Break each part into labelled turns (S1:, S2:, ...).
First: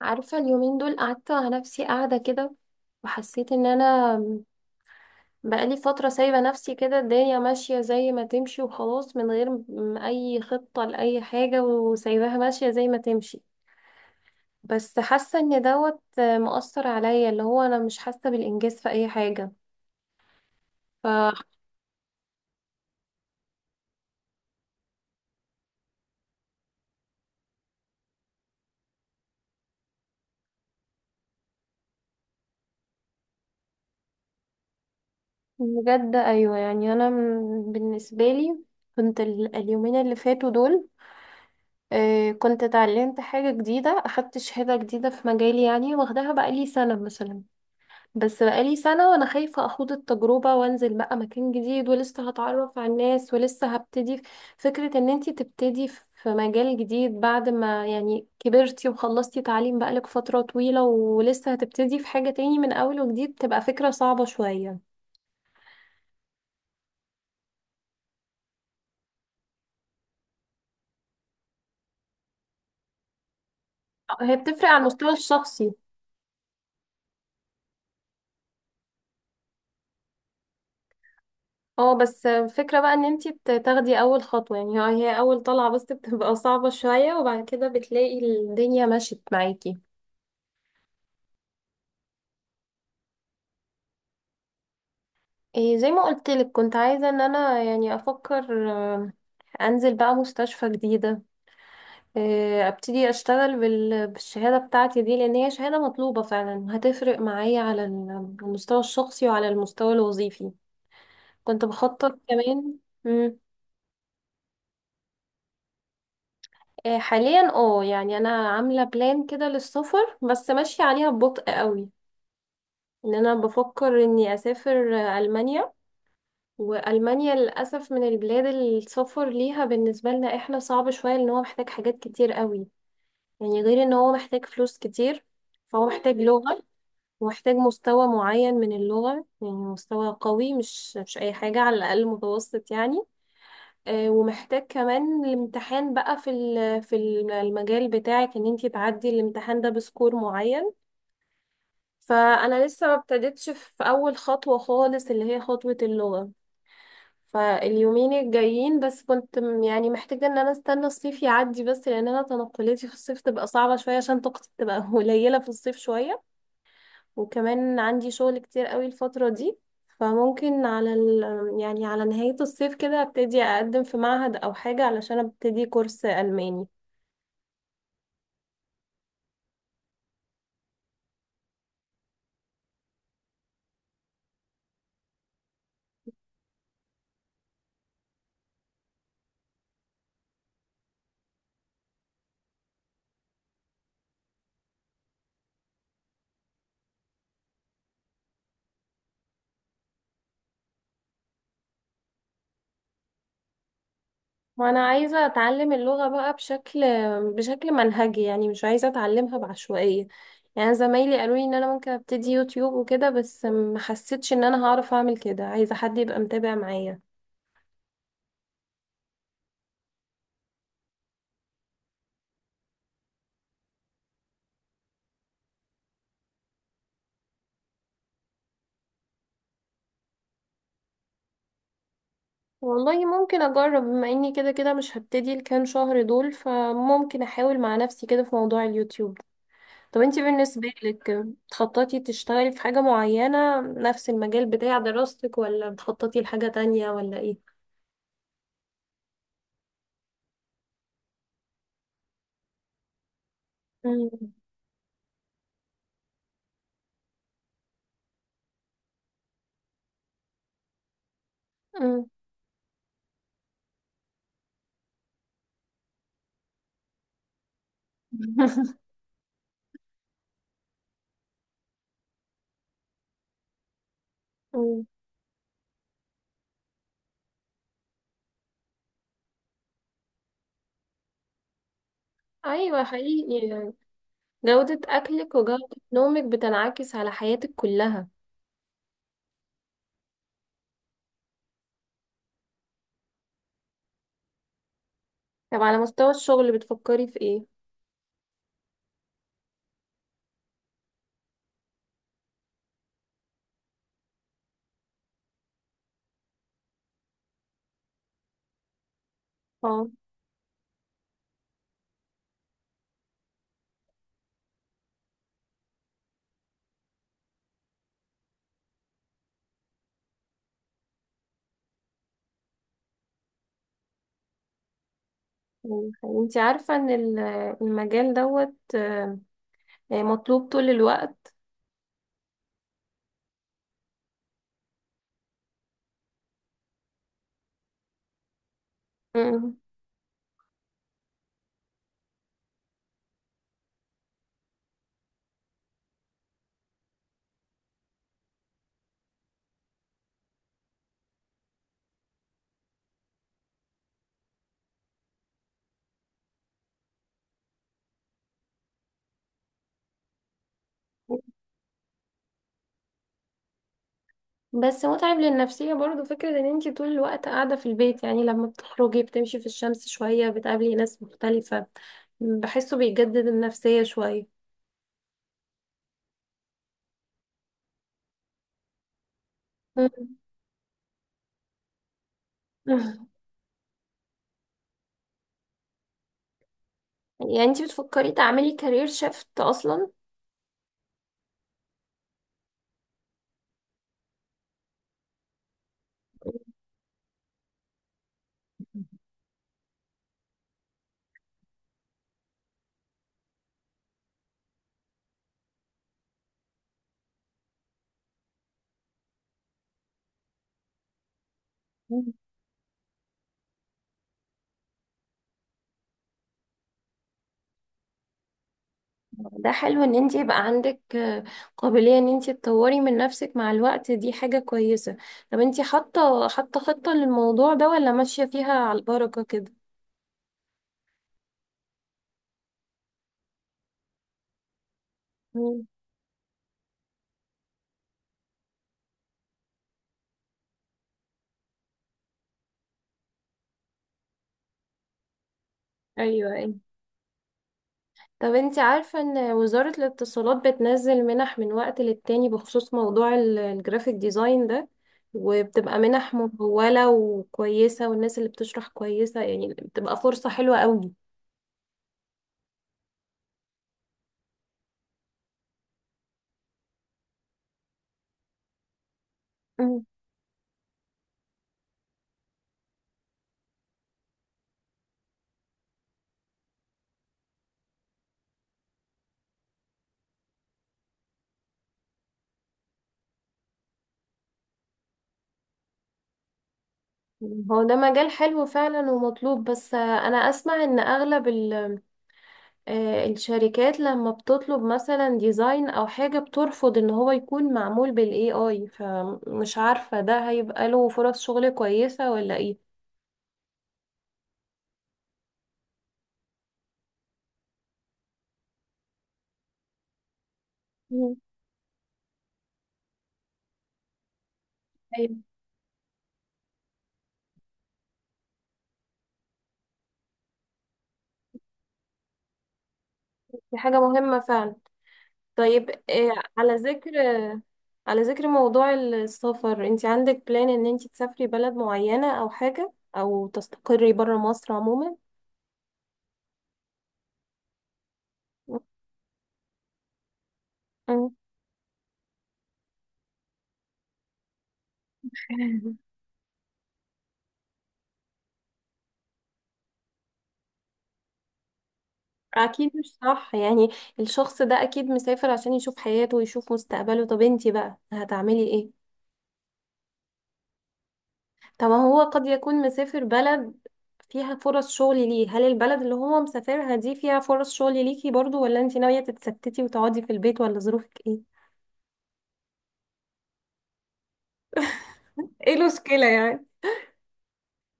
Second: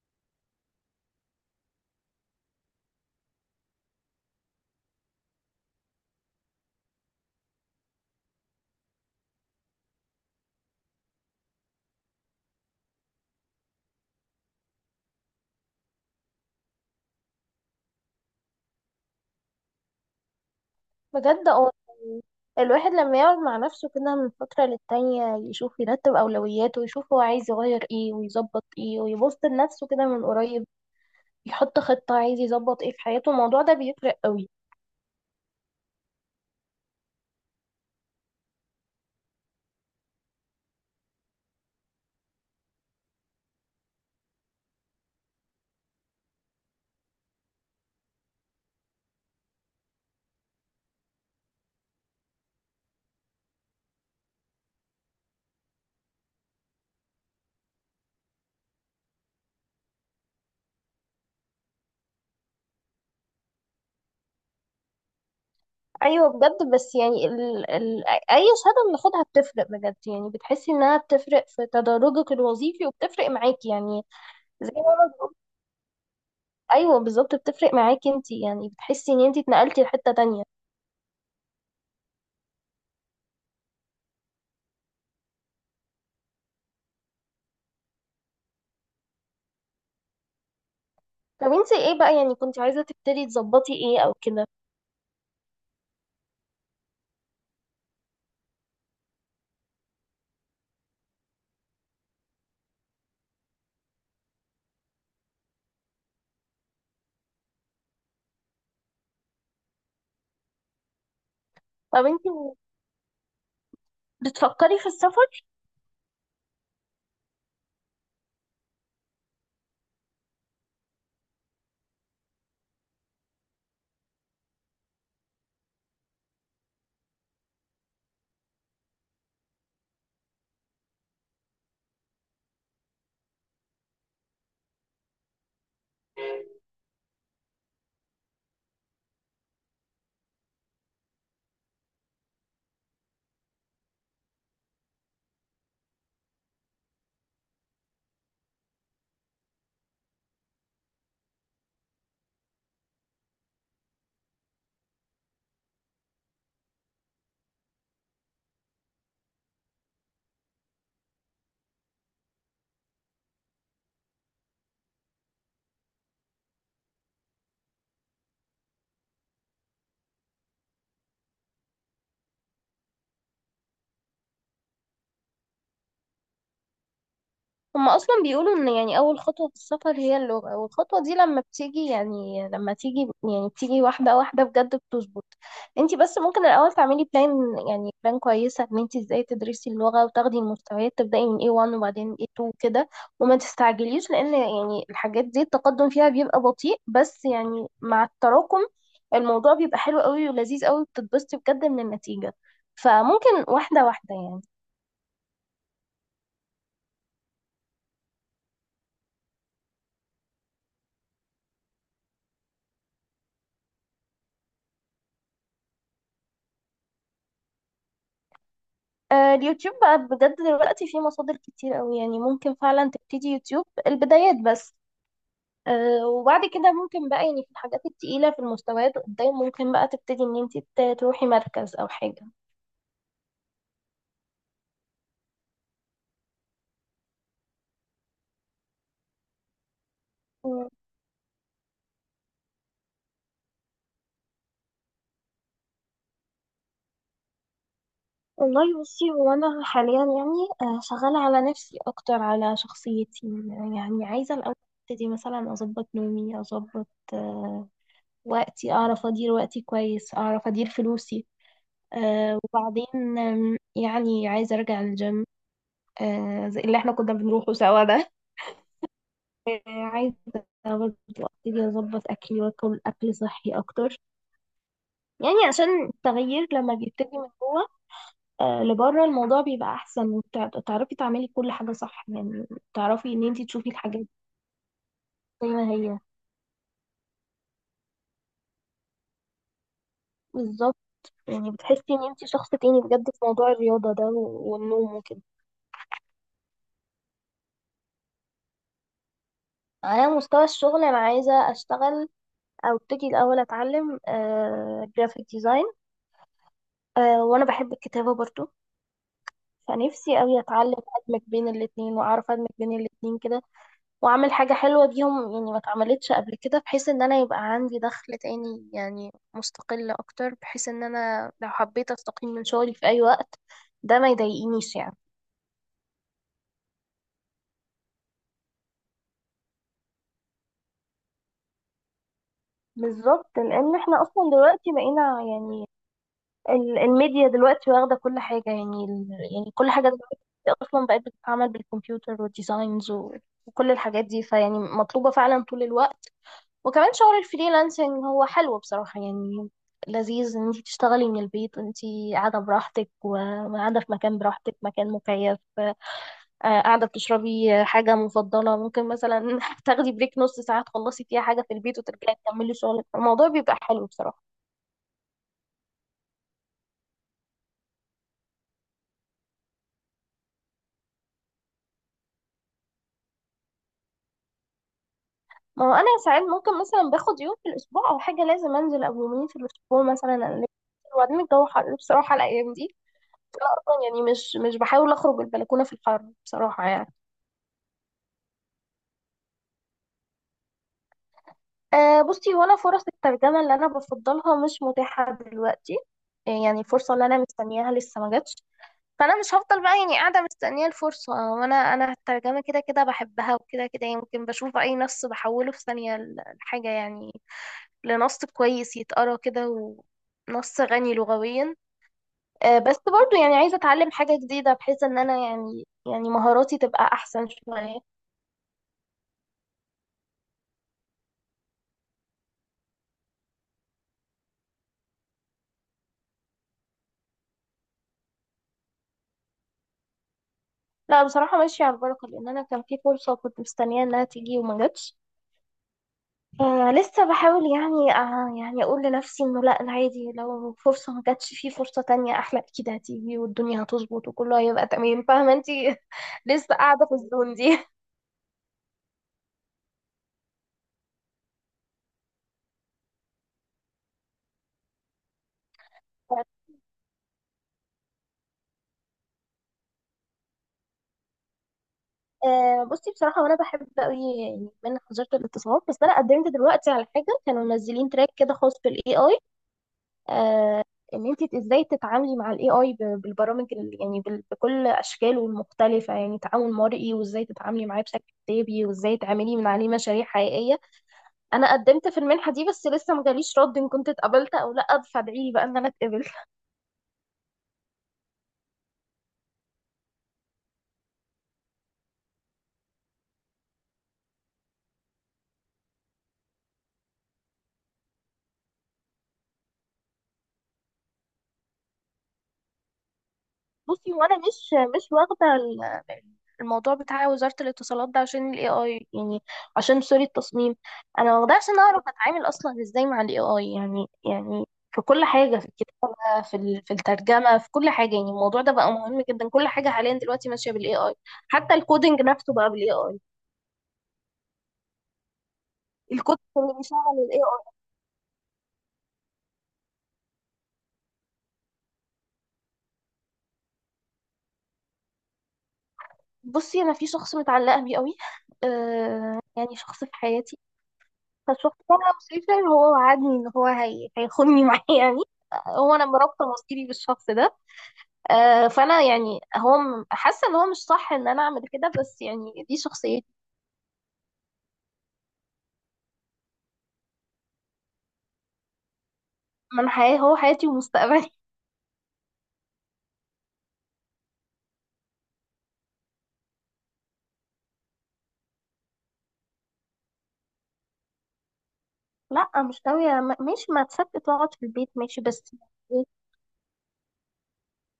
S1: عارفة اليومين دول قعدت على نفسي قاعدة كده، وحسيت ان انا بقالي فترة سايبة نفسي كده، الدنيا ماشية زي ما تمشي وخلاص من غير اي خطة لأي حاجة وسايباها ماشية زي ما تمشي. بس حاسة ان دوت مؤثر عليا اللي هو انا مش حاسة بالانجاز في اي حاجة. ف
S2: بجد اه. الواحد لما يقعد مع نفسه كده من فترة للتانية يشوف يرتب أولوياته ويشوف هو عايز يغير ايه ويظبط ايه ويبص لنفسه كده من قريب، يحط خطة عايز يظبط ايه في حياته. الموضوع ده بيفرق قوي.
S1: بجد ايوه يعني انا بالنسبة لي كنت اليومين اللي فاتوا دول، كنت اتعلمت حاجة جديدة، أخدت شهادة جديدة في مجالي يعني، واخداها بقالي سنة مثلا. بس بقالي سنة وأنا خايفة أخوض التجربة وأنزل بقى مكان جديد، ولسه هتعرف على الناس ولسه هبتدي. فكرة إن أنتي تبتدي في مجال جديد بعد ما يعني كبرتي وخلصتي تعليم بقالك فترة طويلة ولسه هتبتدي في حاجة تاني من أول وجديد، تبقى فكرة صعبة شوية.
S2: أيوة بجد، بس يعني أي شهادة بناخدها بتفرق بجد، يعني بتحسي إنها بتفرق في تدرجك الوظيفي وبتفرق معاكي يعني.
S1: هي بتفرق
S2: زي
S1: على
S2: ما
S1: المستوى
S2: أنا بقول،
S1: الشخصي.
S2: أيوة بالظبط بتفرق معاكي انتي، يعني بتحسي إن انتي اتنقلتي لحتة تانية.
S1: اه، بس الفكرة بقى إن أنتي تاخدي أول خطوة، يعني هي أول طلعة بس بتبقى صعبة شوية، وبعد كده بتلاقي الدنيا مشيت معاكي.
S2: طب انتي ايه بقى يعني، كنت عايزة تبتدي تظبطي ايه أو كده؟
S1: إيه، زي ما قلت لك كنت عايزة ان انا يعني افكر، انزل بقى مستشفى جديدة، ابتدي اشتغل بالشهادة بتاعتي دي، لان هي شهادة مطلوبة فعلا، هتفرق معايا على المستوى الشخصي وعلى المستوى الوظيفي. كنت
S2: طب
S1: بخطط
S2: انتي
S1: كمان. مم.
S2: بتفكري في السفر؟
S1: حاليا يعني انا عاملة بلان كده للسفر بس ماشية عليها ببطء قوي، ان انا بفكر اني اسافر المانيا. وألمانيا للأسف من البلاد اللي السفر ليها بالنسبة لنا احنا صعب شوية، لأن هو محتاج حاجات كتير قوي. يعني غير إن هو محتاج فلوس كتير، فهو محتاج لغة، ومحتاج مستوى معين من اللغة، يعني مستوى قوي، مش أي حاجة، على الأقل متوسط يعني. ومحتاج كمان الامتحان بقى في المجال بتاعك، إن انتي تعدي الامتحان ده بسكور معين. فأنا لسه ما ابتديتش في أول خطوة خالص اللي هي خطوة اللغة. فاليومين الجايين بس كنت يعني محتاجة ان انا استنى الصيف يعدي، بس لان انا تنقلاتي في الصيف تبقى صعبة شوية عشان طاقتي تبقى قليلة في الصيف شوية. وكمان عندي شغل كتير قوي الفترة دي. فممكن يعني على نهاية الصيف كده ابتدي اقدم في معهد او حاجة علشان ابتدي كورس ألماني.
S2: هما اصلا بيقولوا ان يعني اول خطوه في السفر هي اللغه، والخطوه دي لما بتيجي يعني لما تيجي يعني بتيجي واحده واحده بجد بتظبط. انت بس ممكن الاول تعملي بلان، يعني بلان كويسه ان انت ازاي تدرسي اللغه وتاخدي المستويات، تبداي من A1 وبعدين A2 كده. وما تستعجليش، لان يعني الحاجات دي التقدم فيها بيبقى بطيء، بس يعني مع التراكم الموضوع بيبقى حلو قوي ولذيذ قوي، بتتبسطي بجد من النتيجه. فممكن واحده واحده يعني.
S1: وانا عايزة اتعلم اللغة بقى بشكل منهجي يعني، مش عايزة اتعلمها بعشوائية. يعني زمايلي قالوا لي ان انا ممكن ابتدي يوتيوب وكده، بس ما حسيتش ان انا هعرف اعمل كده، عايزة حد يبقى متابع معايا.
S2: اليوتيوب بقى بجد دلوقتي فيه مصادر كتير قوي، يعني ممكن فعلا تبتدي يوتيوب البدايات بس. وبعد كده ممكن بقى يعني في الحاجات التقيلة في المستويات قدام ممكن بقى تبتدي ان انت تروحي مركز او حاجة.
S1: والله ممكن اجرب، بما اني كده كده مش هبتدي الكام شهر دول، فممكن احاول مع نفسي كده في موضوع اليوتيوب. طب انتي
S2: مم.
S1: بالنسبة لك بتخططي تشتغلي في حاجة معينة نفس المجال بتاع دراستك، ولا بتخططي لحاجة تانية، ولا ايه؟
S2: والله بصي، هو أنا حاليا يعني شغالة على نفسي أكتر، على شخصيتي. يعني
S1: مم.
S2: عايزة الأول أبتدي مثلا أظبط نومي، أظبط آه، وقتي، أعرف أدير وقتي كويس، أعرف أدير فلوسي. وبعدين يعني عايزة أرجع الجيم، زي اللي احنا كنا بنروحه سوا ده.
S1: مم.
S2: عايزة برضه ابتدي اظبط اكلي، واكل اكل صحي اكتر. يعني عشان التغيير لما بيبتدي من جوه لبره الموضوع بيبقى احسن، وتعرفي تعملي كل حاجة صح يعني،
S1: ايوه
S2: تعرفي ان انتي
S1: حقيقي
S2: تشوفي
S1: يعني،
S2: الحاجات
S1: جودة اكلك
S2: زي ما
S1: وجودة
S2: هي
S1: نومك بتنعكس على حياتك كلها.
S2: بالظبط. يعني بتحسي ان انتي شخص تاني بجد في موضوع الرياضة ده والنوم وكده.
S1: طب على مستوى الشغل بتفكري في ايه؟
S2: على مستوى الشغل انا عايزة اشتغل، او ابتدي الاول اتعلم جرافيك ديزاين. وانا بحب الكتابة برضو،
S1: اه
S2: فنفسي قوي اتعلم ادمج بين الاتنين، واعرف ادمج بين الاتنين كده، واعمل حاجة حلوة بيهم يعني ما اتعملتش قبل كده، بحيث ان انا يبقى عندي دخل تاني يعني مستقل اكتر، بحيث ان انا لو حبيت استقيل من شغلي في اي وقت ده ما يضايقنيش يعني.
S1: يعني انت عارفة ان المجال دوت يعني مطلوب طول الوقت.
S2: بالظبط، لان احنا اصلا دلوقتي بقينا يعني الميديا دلوقتي واخده كل حاجه يعني،
S1: أمم.
S2: كل حاجه دلوقتي اصلا بقت بتتعمل بالكمبيوتر والديزاينز وكل الحاجات دي. فيعني مطلوبه فعلا طول الوقت. وكمان شغل الفريلانسنج هو حلو بصراحة يعني، لذيذ ان انت تشتغلي من البيت، انت قاعدة براحتك، وقاعدة في مكان براحتك، مكان مكيف. قاعدة بتشربي حاجة مفضلة، ممكن مثلا تاخدي بريك نص ساعة تخلصي فيها حاجة في البيت وترجعي تكملي شغلك. الموضوع بيبقى حلو بصراحة.
S1: بس متعب للنفسية برضو، فكرة ان انت طول الوقت قاعدة في البيت، يعني لما بتخرجي بتمشي في الشمس شوية بتقابلي ناس مختلفة، بحسه بيجدد النفسية شوية.
S2: ما هو انا ساعات ممكن مثلا باخد يوم في الاسبوع او حاجة لازم انزل، او يومين في الاسبوع
S1: أمم.
S2: مثلا ألف. وبعدين الجو حر بصراحة الايام دي، أصلاً يعني مش بحاول اخرج البلكونة في الحر بصراحة يعني.
S1: يعني انت بتفكري تعملي كارير شيفت اصلا؟
S2: أه بصي، هو انا فرص الترجمة اللي أنا بفضلها مش متاحة دلوقتي. إيه، يعني الفرصة اللي أنا مستنياها لسه ما جاتش. فأنا مش هفضل بقى يعني قاعدة مستنية الفرصة، وأنا أنا الترجمة كده كده بحبها، وكده كده يمكن بشوف أي نص بحوله في ثانية الحاجة يعني، لنص كويس يتقرا كده ونص غني لغويا. أه، بس برضو يعني عايزة أتعلم حاجة جديدة، بحيث إن أنا يعني مهاراتي تبقى أحسن شوية.
S1: ده حلو ان انت يبقى عندك قابلية ان انت تطوري من نفسك مع الوقت، دي حاجة كويسة. طب انت حاطة خطة للموضوع ده، ولا ماشية فيها على البركة كده؟
S2: لا بصراحة ماشية على البركة، لأن أنا كان في فرصة كنت مستنية إنها تيجي وما جاتش.
S1: مم.
S2: آه لسه بحاول يعني، آه يعني أقول لنفسي إنه لأ عادي، لو فرصة ما جاتش في فرصة تانية أحلى أكيد هتيجي، والدنيا هتظبط وكله هيبقى تمام. فاهمة أنتي؟
S1: ايوه ايوه.
S2: لسه قاعدة في الزون دي.
S1: طب انت عارفة ان وزارة الاتصالات بتنزل منح من وقت للتاني بخصوص موضوع الجرافيك ديزاين ده، وبتبقى منح ممولة وكويسة، والناس اللي بتشرح كويسة يعني، بتبقى فرصة حلوة قوي.
S2: آه بصي بصراحة وأنا بحب أوي يعني من وزارة الاتصالات، بس أنا قدمت دلوقتي على حاجة كانوا منزلين تراك كده خاص بالاي اي.
S1: مم.
S2: آه، إن أنت إزاي تتعاملي مع الاي اي بالبرامج بكل أشكاله المختلفة، يعني تعامل مرئي، وإزاي تتعاملي معاه بشكل كتابي، وإزاي تعملي من عليه مشاريع حقيقية. انا قدمت في المنحه دي، بس لسه ما جاليش رد ان كنت اتقبلت او لا، فادعي لي بقى ان انا اتقبل.
S1: هو ده مجال حلو فعلا ومطلوب، بس انا اسمع ان اغلب الشركات لما بتطلب مثلا ديزاين او حاجة بترفض ان هو يكون معمول بالاي اي، فمش عارفة ده هيبقى له فرص شغل كويسة ولا ايه.
S2: بصي، وانا مش واخده الموضوع بتاع وزاره الاتصالات ده عشان الاي اي يعني، عشان سوري التصميم.
S1: مم.
S2: انا واخداه عشان اعرف اتعامل اصلا ازاي مع الاي اي يعني. في كل
S1: طيب.
S2: حاجه، في الكتابه، في في الترجمه، في كل حاجه يعني الموضوع ده بقى مهم جدا. كل حاجه حاليا دلوقتي ماشيه بالاي اي، حتى الكودينج نفسه بقى بالاي اي،
S1: دي حاجة مهمة فعلا. طيب،
S2: الكود اللي
S1: على
S2: بيشغل
S1: ذكر
S2: الاي.
S1: على ذكر موضوع السفر، انت عندك بلان ان انت تسافري بلد معينة او حاجة، او تستقري برا مصر عموما؟
S2: بصي انا في شخص متعلقه بيه قوي، آه يعني شخص في حياتي.
S1: مم.
S2: فالشخص ده انا مسافر، هو وعدني ان هو هيخوني معاه يعني. هو انا مرابطه مصيري بالشخص ده. آه فانا يعني، هو حاسه ان هو مش صح ان انا اعمل كده، بس يعني دي
S1: اكيد مش
S2: شخصيتي.
S1: صح يعني. الشخص ده اكيد مسافر عشان يشوف حياته ويشوف مستقبله، طب انتي بقى هتعملي ايه؟
S2: من حياه، هو حياتي ومستقبلي.
S1: طب ما هو قد يكون مسافر بلد فيها فرص شغل ليه، هل البلد اللي هو مسافرها دي فيها فرص شغل ليكي برضو، ولا انتي ناوية تتستتي وتقعدي في البيت، ولا ظروفك ايه؟
S2: لا مش ناويه، ماشي ما تصدق تقعد في البيت ماشي بس.
S1: ايه المشكلة يعني؟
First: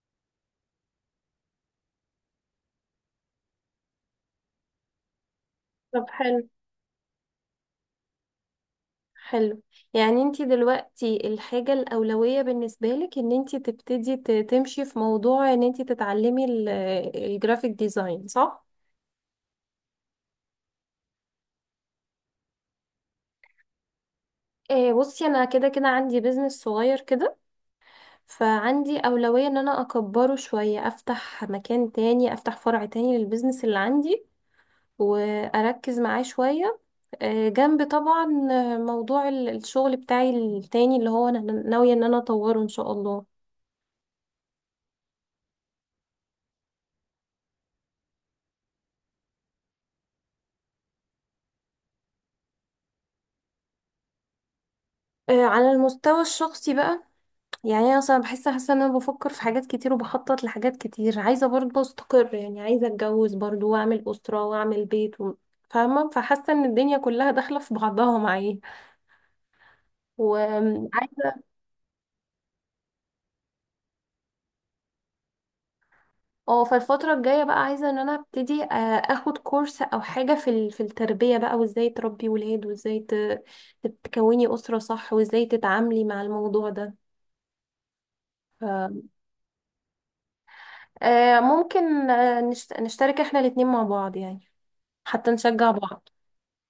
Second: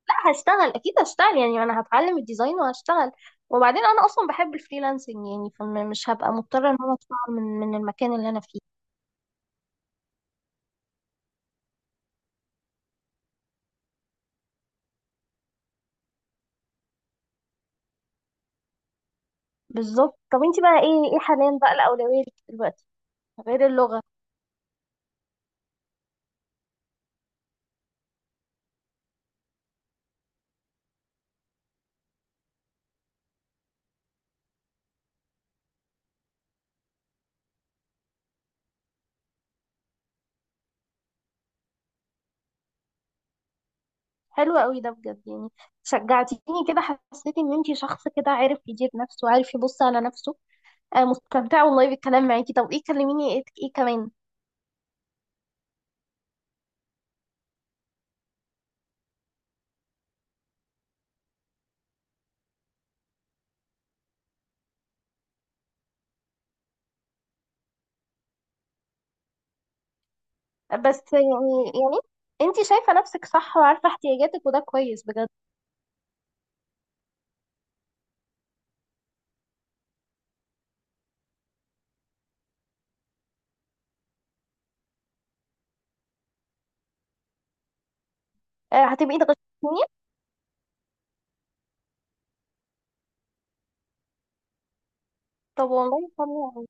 S2: لا، هشتغل اكيد هشتغل، يعني انا هتعلم الديزاين وهشتغل. وبعدين انا اصلا بحب الفريلانسنج يعني،
S1: طب
S2: فمش هبقى
S1: حلو.
S2: مضطره ان انا اشتغل من المكان اللي انا فيه.
S1: حلو. يعني انتي دلوقتي الحاجة الأولوية بالنسبة لك ان انتي تبتدي تمشي في موضوع ان انتي تتعلمي الجرافيك ديزاين، صح؟
S2: بالظبط. طب انت بقى، ايه حاليا بقى الاولويه ليكي دلوقتي غير اللغه؟
S1: إيه بصي انا كده كده عندي بيزنس صغير كده، فعندي اولوية ان انا اكبره شوية، افتح مكان تاني، افتح فرع تاني للبيزنس اللي عندي، واركز معاه شوية. إيه، جنب طبعا موضوع الشغل بتاعي التاني اللي هو انا ناوية ان انا اطوره ان شاء الله.
S2: حلو قوي ده بجد يعني، شجعتيني كده، حسيت ان انت شخص كده عارف يدير نفسه وعارف يبص على نفسه. آه مستمتعه والله بالكلام معاكي. طب ايه، كلميني ايه, إيه كمان؟
S1: إيه، على المستوى الشخصي بقى، يعني انا اصلا حاسه ان انا بفكر في حاجات كتير وبخطط لحاجات كتير، عايزه برضه استقر يعني، عايزه اتجوز برضه واعمل اسره واعمل بيت فاهمه، فحاسه ان الدنيا كلها داخله في بعضها معايا،
S2: بس
S1: وعايزه
S2: يعني انت شايفه نفسك صح وعارفه احتياجاتك وده كويس بجد.
S1: اه، فالفتره الجايه بقى عايزه ان انا ابتدي اخد كورس او حاجه في التربيه بقى، وازاي تربي ولاد، وازاي تكوني اسره صح، وازاي تتعاملي مع الموضوع ده.
S2: آه هتبقي تغششيني.
S1: ممكن، نشترك احنا الاتنين مع بعض يعني، حتى نشجع
S2: طب
S1: بعض.
S2: والله حلو.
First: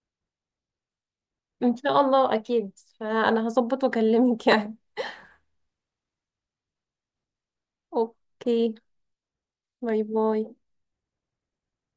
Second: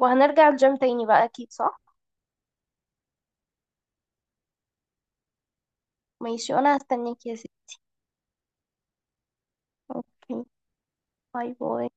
S2: وهنرجع الجيم تاني بقى أكيد
S1: ان
S2: صح؟
S1: شاء الله اكيد، فانا هظبط واكلمك يعني.
S2: ماشي وأنا هستناك يا ستي.
S1: اوكي. باي
S2: اوكي.
S1: باي.
S2: باي باي.